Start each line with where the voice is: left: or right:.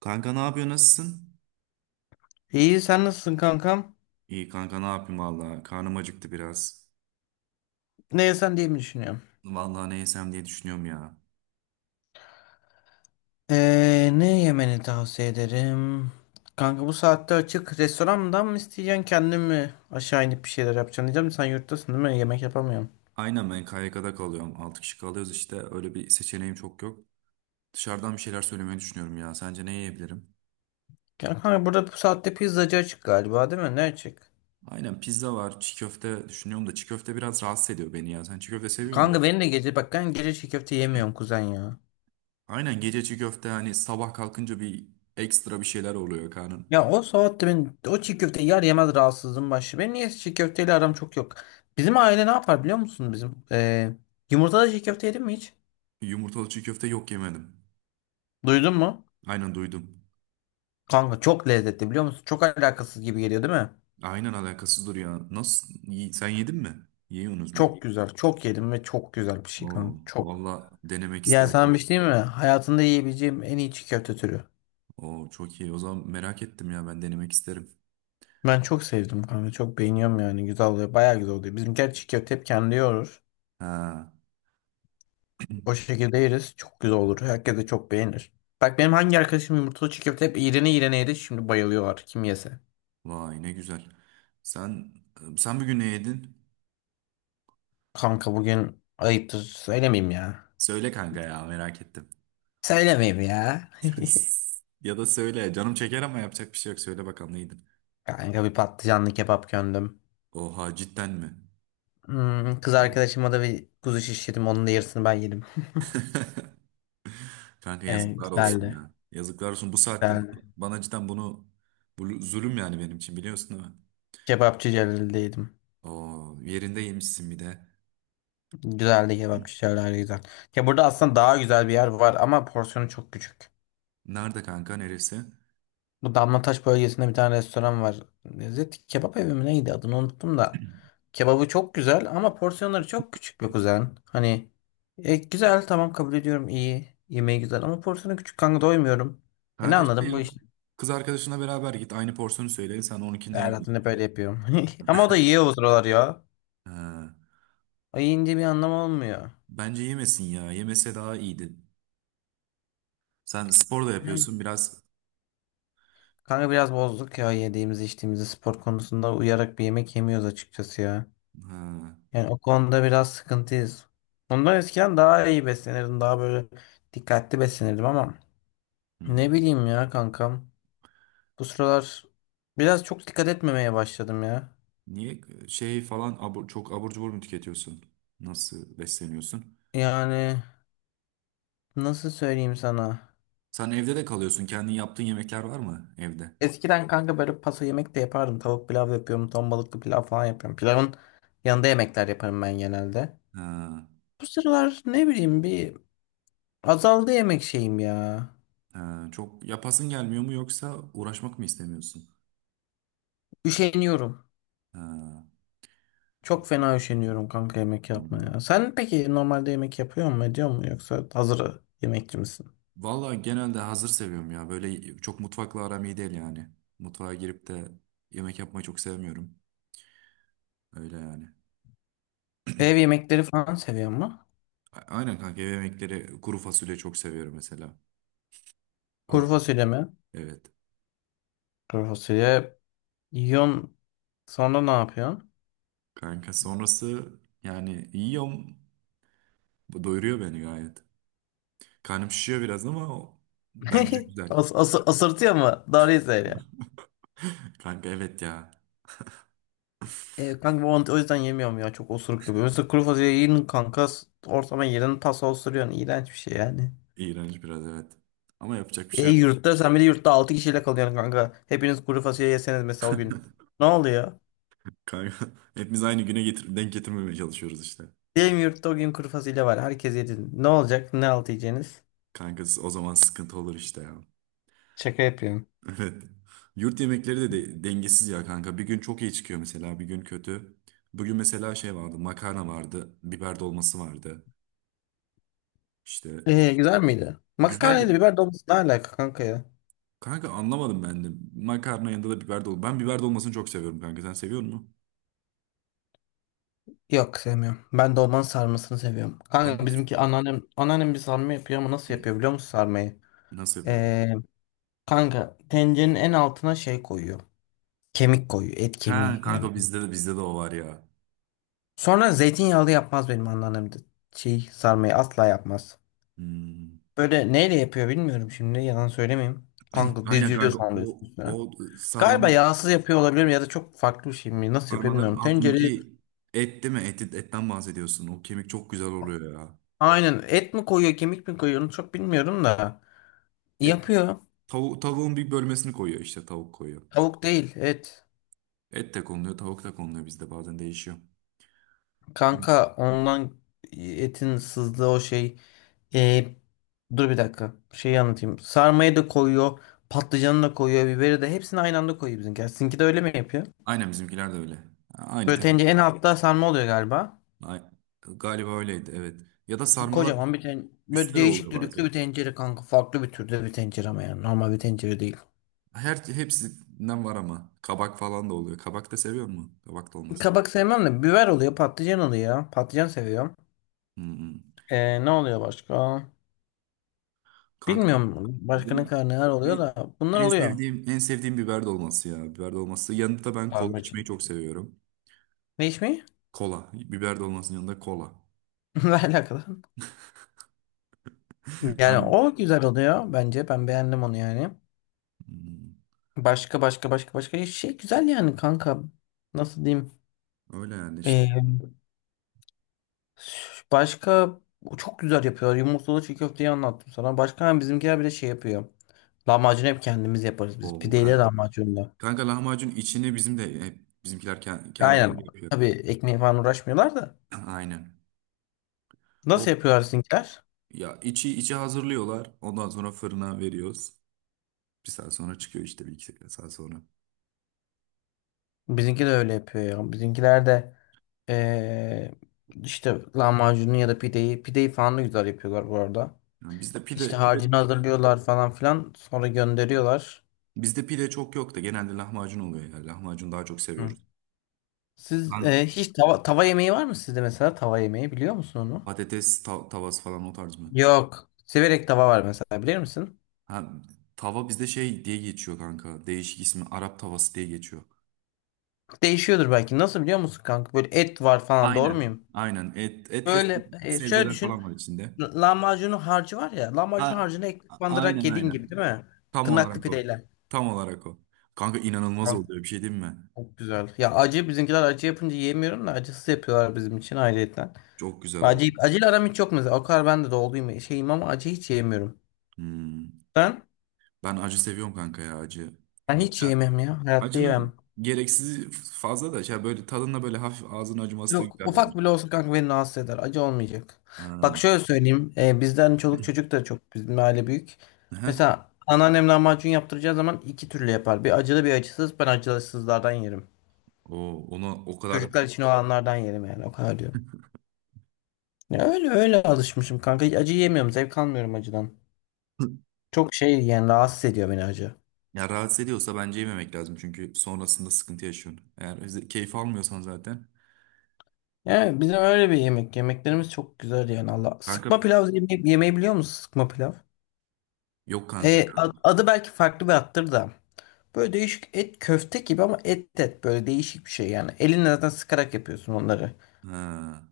right: Kanka ne yapıyor nasılsın?
left: İyi sen nasılsın kankam?
right: İyi kanka ne yapayım valla karnım acıktı biraz.
left: Ne yesen diye mi düşünüyorum?
right: Valla ne yesem diye düşünüyorum ya.
left: Ne yemeni tavsiye ederim? Kanka bu saatte açık restorandan mı isteyeceksin kendin mi aşağı inip bir şeyler yapacaksın diyeceğim. Sen yurttasın değil mi? Yemek yapamıyorum.
right: Aynen ben KYK'da kalıyorum 6 kişi kalıyoruz işte öyle bir seçeneğim çok yok. Dışarıdan bir şeyler söylemeyi düşünüyorum ya sence ne yiyebilirim?
left: Ya kanka burada bu saatte pizzacı açık galiba değil mi? Ne açık?
right: Aynen pizza var çiğ köfte düşünüyorum da çiğ köfte biraz rahatsız ediyor beni ya sen çiğ köfte seviyor musun?
left: Kanka benim de gece bak ben gece çiğ köfte yemiyorum kuzen ya.
right: Aynen gece çiğ köfte hani sabah kalkınca bir ekstra bir şeyler oluyor karnın.
left: Ya o saatte ben o çiğ köfteyi yer yemez rahatsızlığım başlıyor. Benim niye çiğ köfteyle aram çok yok. Bizim aile ne yapar biliyor musun bizim? Yumurtalı çiğ köfte yedin mi hiç?
right: Yumurtalı çiğ köfte yok yemedim.
left: Duydun mu?
right: Aynen duydum.
left: Kanka çok lezzetli biliyor musun? Çok alakasız gibi geliyor değil mi?
right: Aynen alakasızdır ya. Nasıl? Sen yedin mi? Yiyorsunuz mu?
left: Çok güzel. Çok yedim ve çok güzel bir şey kanka.
right: Oo,
left: Çok.
right: valla denemek
left: Yani sana
right: isterim.
left: bir şey diyeyim mi? Hayatında yiyebileceğim en iyi çiğ köfte türü.
right: Oo, çok iyi. O zaman merak ettim ya ben denemek isterim.
left: Ben çok sevdim kanka. Çok beğeniyorum yani. Güzel oluyor. Bayağı güzel oluyor. Bizimkiler çiğ köfte hep kendi yoğurur.
right: Ha,
left: O şekilde yeriz. Çok güzel olur. Herkes de çok beğenir. Bak benim hangi arkadaşım yumurtalı çiğ köfte hep iğrene iğrene yedi. Şimdi bayılıyorlar. Kim yese.
right: vay ne güzel. Sen sen bugün ne yedin?
left: Kanka bugün ayıptır. Söylemeyeyim ya.
right: Söyle kanka ya merak ettim.
left: Söylemeyeyim ya.
right: Ya da söyle canım çeker ama yapacak bir şey yok. Söyle bakalım ne yedin?
left: Kanka bir patlıcanlı kebap gömdüm.
right: Oha cidden mi?
left: Kız arkadaşıma da bir kuzu şiş yedim. Onun da yarısını ben yedim.
right: Kanka yazıklar olsun
left: Güzeldi.
right: ya. Yazıklar olsun bu saatte
left: Güzeldi.
right: bana cidden bunu bu zulüm yani benim için biliyorsun değil mi?
left: Kebapçı Celal'de yedim.
right: Oo, yerinde yemişsin bir de.
left: Güzeldi kebapçı Celal'de güzel. Ya burada aslında daha güzel bir yer var ama porsiyonu çok küçük.
right: Nerede kanka neresi?
left: Bu Damlataş bölgesinde bir tane restoran var. Lezzet kebap evi mi neydi adını unuttum da. Kebabı çok güzel ama porsiyonları çok küçük be kuzen. Hani güzel tamam kabul ediyorum iyi. Yemeği güzel ama porsiyonu küçük kanka doymuyorum. E ne
right: Kanka şey
left: anladım bu
right: yap.
left: iş?
right: Kız arkadaşına beraber git. Aynı porsiyonu söyle. Sen onunkinde
left: Erhat'ın hep
right: yiyorsun.
left: böyle yapıyorum. Ama o da yiyor o sıralar ya.
right: Ha.
left: O yiyince bir anlam olmuyor.
right: Bence yemesin ya. Yemese daha iyiydi. Sen spor da
left: Yani
right: yapıyorsun biraz.
left: kanka biraz bozduk ya yediğimizi içtiğimizi spor konusunda uyarak bir yemek yemiyoruz açıkçası ya.
right: Ha.
left: Yani o konuda biraz sıkıntıyız. Bundan eskiden daha iyi beslenirdim. Daha böyle dikkatli beslenirdim ama
right: Hmm.
left: ne bileyim ya kankam. Bu sıralar biraz çok dikkat etmemeye başladım ya.
right: Niye şey falan çok abur cubur mu tüketiyorsun? Nasıl besleniyorsun?
left: Yani nasıl söyleyeyim sana?
right: Sen evde de kalıyorsun. Kendin yaptığın yemekler var mı evde?
left: Eskiden kanka böyle paso yemek de yapardım. Tavuk pilav yapıyorum. Ton balıklı pilav falan yapıyorum. Pilavın yanında yemekler yaparım ben genelde.
right: Ha.
left: Bu sıralar ne bileyim bir azaldı yemek şeyim ya.
right: Ha. Çok yapasın gelmiyor mu yoksa uğraşmak mı istemiyorsun?
left: Üşeniyorum.
right: Ha.
left: Çok fena üşeniyorum kanka yemek
right: Anladım.
left: yapmaya. Sen peki normalde yemek yapıyor mu ediyor mu yoksa hazır yemekçi misin?
right: Vallahi genelde hazır seviyorum ya. Böyle çok mutfakla aram iyi değil yani. Mutfağa girip de yemek yapmayı çok sevmiyorum. Öyle yani.
left: Ev yemekleri falan seviyor mu?
right: Aynen kanka ev yemekleri kuru fasulye çok seviyorum mesela. Kuru
left: Kuru
right: fasulye.
left: fasulye mi?
right: Evet.
left: Kuru fasulye yiyorsun sonra ne yapıyorsun?
right: Kanka sonrası yani yiyorum. Bu doyuruyor beni gayet. Karnım şişiyor biraz ama o bence güzel.
left: As as asırtıyor mu? Doğruyu söyle.
right: Kanka evet ya.
left: E, kanka bu mantı o yüzden yemiyorum ya çok osuruk yapıyor. Mesela kuru fasulye yiyin kanka ortama girdin tasa osuruyorsun. İğrenç bir şey yani.
right: İğrenç biraz evet. Ama yapacak bir
left: E
right: şey yok.
left: yurtta sen bir de yurtta 6 kişiyle kalıyorsun kanka. Hepiniz kuru fasulye yeseniz mesela o gün. Ne oluyor?
right: Kanka hepimiz aynı güne denk getirmemeye çalışıyoruz işte.
left: Benim yurtta o gün kuru fasulye var. Herkes yedi. Ne olacak? Ne altı yiyeceğiniz?
right: Kankası o zaman sıkıntı olur işte ya.
left: Şaka yapıyorum.
right: Evet. Yurt yemekleri de, dengesiz ya kanka. Bir gün çok iyi çıkıyor mesela, bir gün kötü. Bugün mesela şey vardı, makarna vardı, biber dolması vardı. İşte
left: E, güzel miydi?
right: güzeldi.
left: Makarnayla biber dolması ne alaka kanka ya?
right: Kanka anlamadım ben de. Makarna yanında da biber dolması. Ben biber dolmasını çok seviyorum kanka. Sen seviyor musun?
left: Yok sevmiyorum. Ben dolmanın sarmasını seviyorum.
right: Kanka
left: Kanka bizimki anneannem bir sarma yapıyor ama nasıl yapıyor biliyor musun sarmayı?
right: nasıl yapıyorum?
left: E, Kanka tencerenin en altına şey koyuyor. Kemik koyuyor. Et
right: Ha
left: kemiği yani.
right: kanka bizde de o var ya.
left: Sonra zeytinyağlı yapmaz benim anneannem de. Şey sarmayı asla yapmaz.
right: Hmm.
left: Böyle neyle yapıyor bilmiyorum şimdi yalan söylemeyeyim. Kanka
right: Aynen
left: diziyor
right: kanka
left: sonra
right: o
left: üst üstüne.
right: o
left: Galiba
right: sarmanın
left: yağsız yapıyor olabilirim ya da çok farklı bir şey mi? Nasıl yapıyor
right: sarmaların
left: bilmiyorum. Tencereyi
right: altındaki et değil mi? Et, etten bahsediyorsun. O kemik çok güzel oluyor ya.
left: aynen et mi koyuyor kemik mi koyuyor onu çok bilmiyorum da. Yapıyor.
right: Tavuğun bir bölmesini koyuyor işte tavuk koyuyor.
left: Tavuk değil et.
right: Et de konuluyor, tavuk da konuluyor bizde bazen değişiyor.
left: Kanka ondan etin sızdığı o şey. E, dur bir dakika. Şeyi anlatayım. Sarmayı da koyuyor. Patlıcanı da koyuyor. Biberi de. Hepsini aynı anda koyuyor bizimkiler. Sizinki de öyle mi yapıyor?
right: Aynen bizimkiler de öyle. Aynı
left: Böyle
right: tencere.
left: tencere en altta sarma oluyor galiba.
right: Ay- Galiba öyleydi evet. Ya da sarmalar
left: Kocaman bir tencere. Böyle
right: üstte de
left: değişik
right: oluyor
left: düdüklü
right: bazen.
left: bir tencere kanka. Farklı bir türde bir tencere ama yani. Normal bir tencere değil.
right: Hepsinden var ama kabak falan da oluyor. Kabak da seviyor mu? Kabak da olmaz.
left: Kabak sevmem de biber oluyor. Patlıcan oluyor. Patlıcan seviyorum.
right: Hı hı.
left: E, ne oluyor başka?
right: Kanka
left: Bilmiyorum. Başka ne
right: benim
left: kadar neler oluyor
right: en,
left: da. Bunlar
right: en
left: oluyor.
right: sevdiğim en sevdiğim biber dolması ya. Biber dolması. Yanında da ben kola
left: Sarmacı.
right: içmeyi çok seviyorum.
left: Ne iş mi?
right: Kola. Biber dolmasının yanında kola.
left: Ne alakalı? Yani
right: Ben-
left: o güzel oluyor bence. Ben beğendim onu yani.
right: Hmm,
left: Başka başka başka başka şey güzel yani kanka. Nasıl diyeyim?
right: öyle yani işte.
left: Ee, başka o çok güzel yapıyor. Yumurtalı çiğ köfteyi anlattım sana. Başka hani bizimkiler bir de şey yapıyor. Lahmacun hep kendimiz yaparız biz.
right: Oo
left: Pideyle
right: kanka.
left: lahmacunla.
right: Kanka lahmacun içini bizim de hep bizimkiler
left: Aynen.
right: kendileri yapıyor.
left: Tabii ekmeğe falan uğraşmıyorlar da.
right: Aynen. O
left: Nasıl yapıyorlar sizinkiler?
right: ya içi hazırlıyorlar. Ondan sonra fırına veriyoruz. Bir saat sonra çıkıyor işte bir iki saat sonra.
left: Bizimki de öyle yapıyor ya. Bizimkiler de ee, işte lahmacunu ya da pideyi. Pideyi falan da güzel yapıyorlar bu arada.
right: Yani
left: İşte harcını hazırlıyorlar falan filan. Sonra gönderiyorlar.
right: bizde pide çok yok da genelde lahmacun oluyor ya. Lahmacun daha çok
left: Hı.
right: seviyoruz.
left: Siz hiç tava yemeği var mı sizde mesela? Tava yemeği biliyor musun onu?
right: Patates tavası falan o tarz mı?
left: Yok. Siverek tava var mesela bilir misin?
right: Ha, tava bizde şey diye geçiyor kanka. Değişik ismi Arap tavası diye geçiyor.
left: Değişiyordur belki. Nasıl biliyor musun kanka? Böyle et var falan doğru
right: Aynen.
left: muyum?
right: Aynen. Et ve
left: Böyle şöyle
right: sebzeler
left: düşün.
right: falan var içinde.
left: L- Lahmacunun harcı var ya. Lahmacun
right: Ha,
left: harcını ekmek bandırarak
right: aynen
left: yediğin gibi
right: aynen.
left: değil mi?
right: Tam
left: Tırnaklı
right: olarak o.
left: pideyle.
right: Tam olarak o. Kanka inanılmaz
left: Kanka,
right: oluyor bir şey değil mi?
left: çok güzel. Ya acı bizimkiler acı yapınca yemiyorum da acısız yapıyorlar bizim için ayrıyetten.
right: Çok güzel oldu.
left: Acil, aram hiç yok mesela. O kadar ben de doluyum şeyim ama acı hiç yemiyorum.
right: Hmm.
left: Ben,
right: Ben acı seviyorum kanka ya acı.
left: ben hiç
right: Güzel.
left: yemem ya. Hayatta yemem.
right: Acının gereksiz fazla da şey böyle tadında böyle hafif ağzın acıması da
left: Yok
right: güzel
left: ufak
right: bence.
left: bile olsa kanka beni rahatsız eder. Acı olmayacak. Bak
right: Ha.
left: şöyle söyleyeyim. Bizden çoluk çocuk da çok bizim aile büyük.
right: Aha.
left: Mesela anneannem lahmacun yaptıracağı zaman iki türlü yapar. Bir acılı bir acısız. Ben acısızlardan yerim.
right: O ona o kadar.
left: Çocuklar için olanlardan yerim yani o kadar diyorum. Ya öyle öyle alışmışım kanka. Hiç acı yemiyorum. Zevk almıyorum acıdan. Çok şey yani rahatsız ediyor beni acı.
right: Ya rahatsız ediyorsa bence yememek lazım çünkü sonrasında sıkıntı yaşıyorsun. Eğer keyif almıyorsan zaten.
left: Yani bizim öyle bir yemek. Yemeklerimiz çok güzel yani Allah.
right: Kanka
left: Sıkma pilav yemeği biliyor musun? Sıkma pilav.
right: yok kanka.
left: Adı belki farklı bir attır da. Böyle değişik et köfte gibi ama et böyle değişik bir şey yani. Elinle zaten sıkarak yapıyorsun onları.
right: Ha,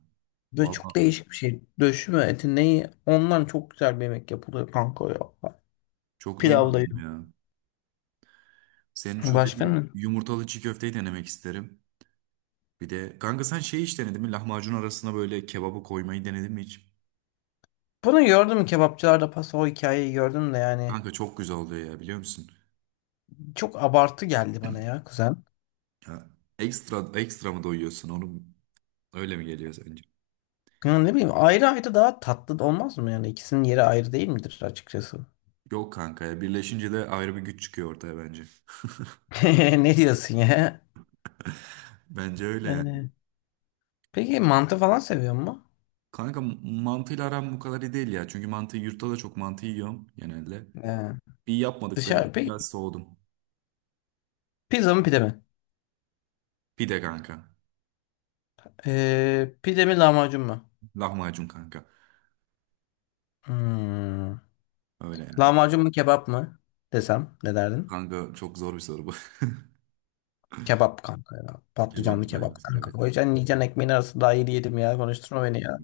left: Böyle
right: valla
left: çok değişik bir şey. Döşüme eti neyi? Ondan çok güzel bir yemek yapılıyor kanka ya.
right: çok
left: Pilavda
right: duymadım
left: yiyor.
right: ya. Senin şu
left: Başka
right: dediğin
left: ne?
right: yumurtalı çiğ köfteyi denemek isterim. Bir de kanka sen şey hiç denedin mi? Lahmacun arasına böyle kebabı koymayı denedin mi hiç?
left: Bunu gördüm kebapçılarda pasta o hikayeyi gördüm de yani.
right: Kanka çok güzel oluyor ya biliyor musun?
left: Çok abartı geldi bana ya kuzen.
right: Ya, ekstra ekstra mı doyuyorsun onu öyle mi geliyor sence?
left: Ya ne bileyim ayrı ayrı daha tatlı da olmaz mı yani ikisinin yeri ayrı değil midir açıkçası?
right: Yok kanka ya birleşince de ayrı bir güç çıkıyor ortaya bence.
left: Ne diyorsun ya?
right: Bence öyle yani.
left: Ee, peki mantı falan seviyor mu?
right: Kanka mantıyla aram bu kadar iyi değil ya. Çünkü mantıyı yurtta da çok mantı yiyorum genelde.
left: Ee,
right: Bir yapmadıkları
left: Dışarı
right: için
left: peki
right: biraz soğudum.
left: pizza mı pide mi?
right: Pide kanka.
left: Pide mi lahmacun mu?
right: Lahmacun kanka.
left: Hmm.
right: Öyle yani.
left: Lahmacun mu kebap mı desem ne derdin?
right: Kanka çok zor bir soru bu.
left: Kebap kanka ya.
right: Kebap
left: Patlıcanlı kebap
right: galiba soru
left: kanka.
right: evet.
left: Koyacaksın yiyeceksin ekmeğin arasında daha iyi yedim ya. Konuşturma beni ya.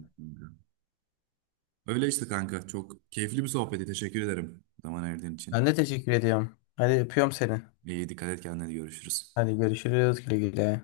right: Öyle işte kanka. Çok keyifli bir sohbetti. Teşekkür ederim zaman ayırdığın için.
left: Ben de teşekkür ediyorum. Hadi öpüyorum seni.
right: İyi dikkat et kendine görüşürüz.
left: Hadi görüşürüz güle güle.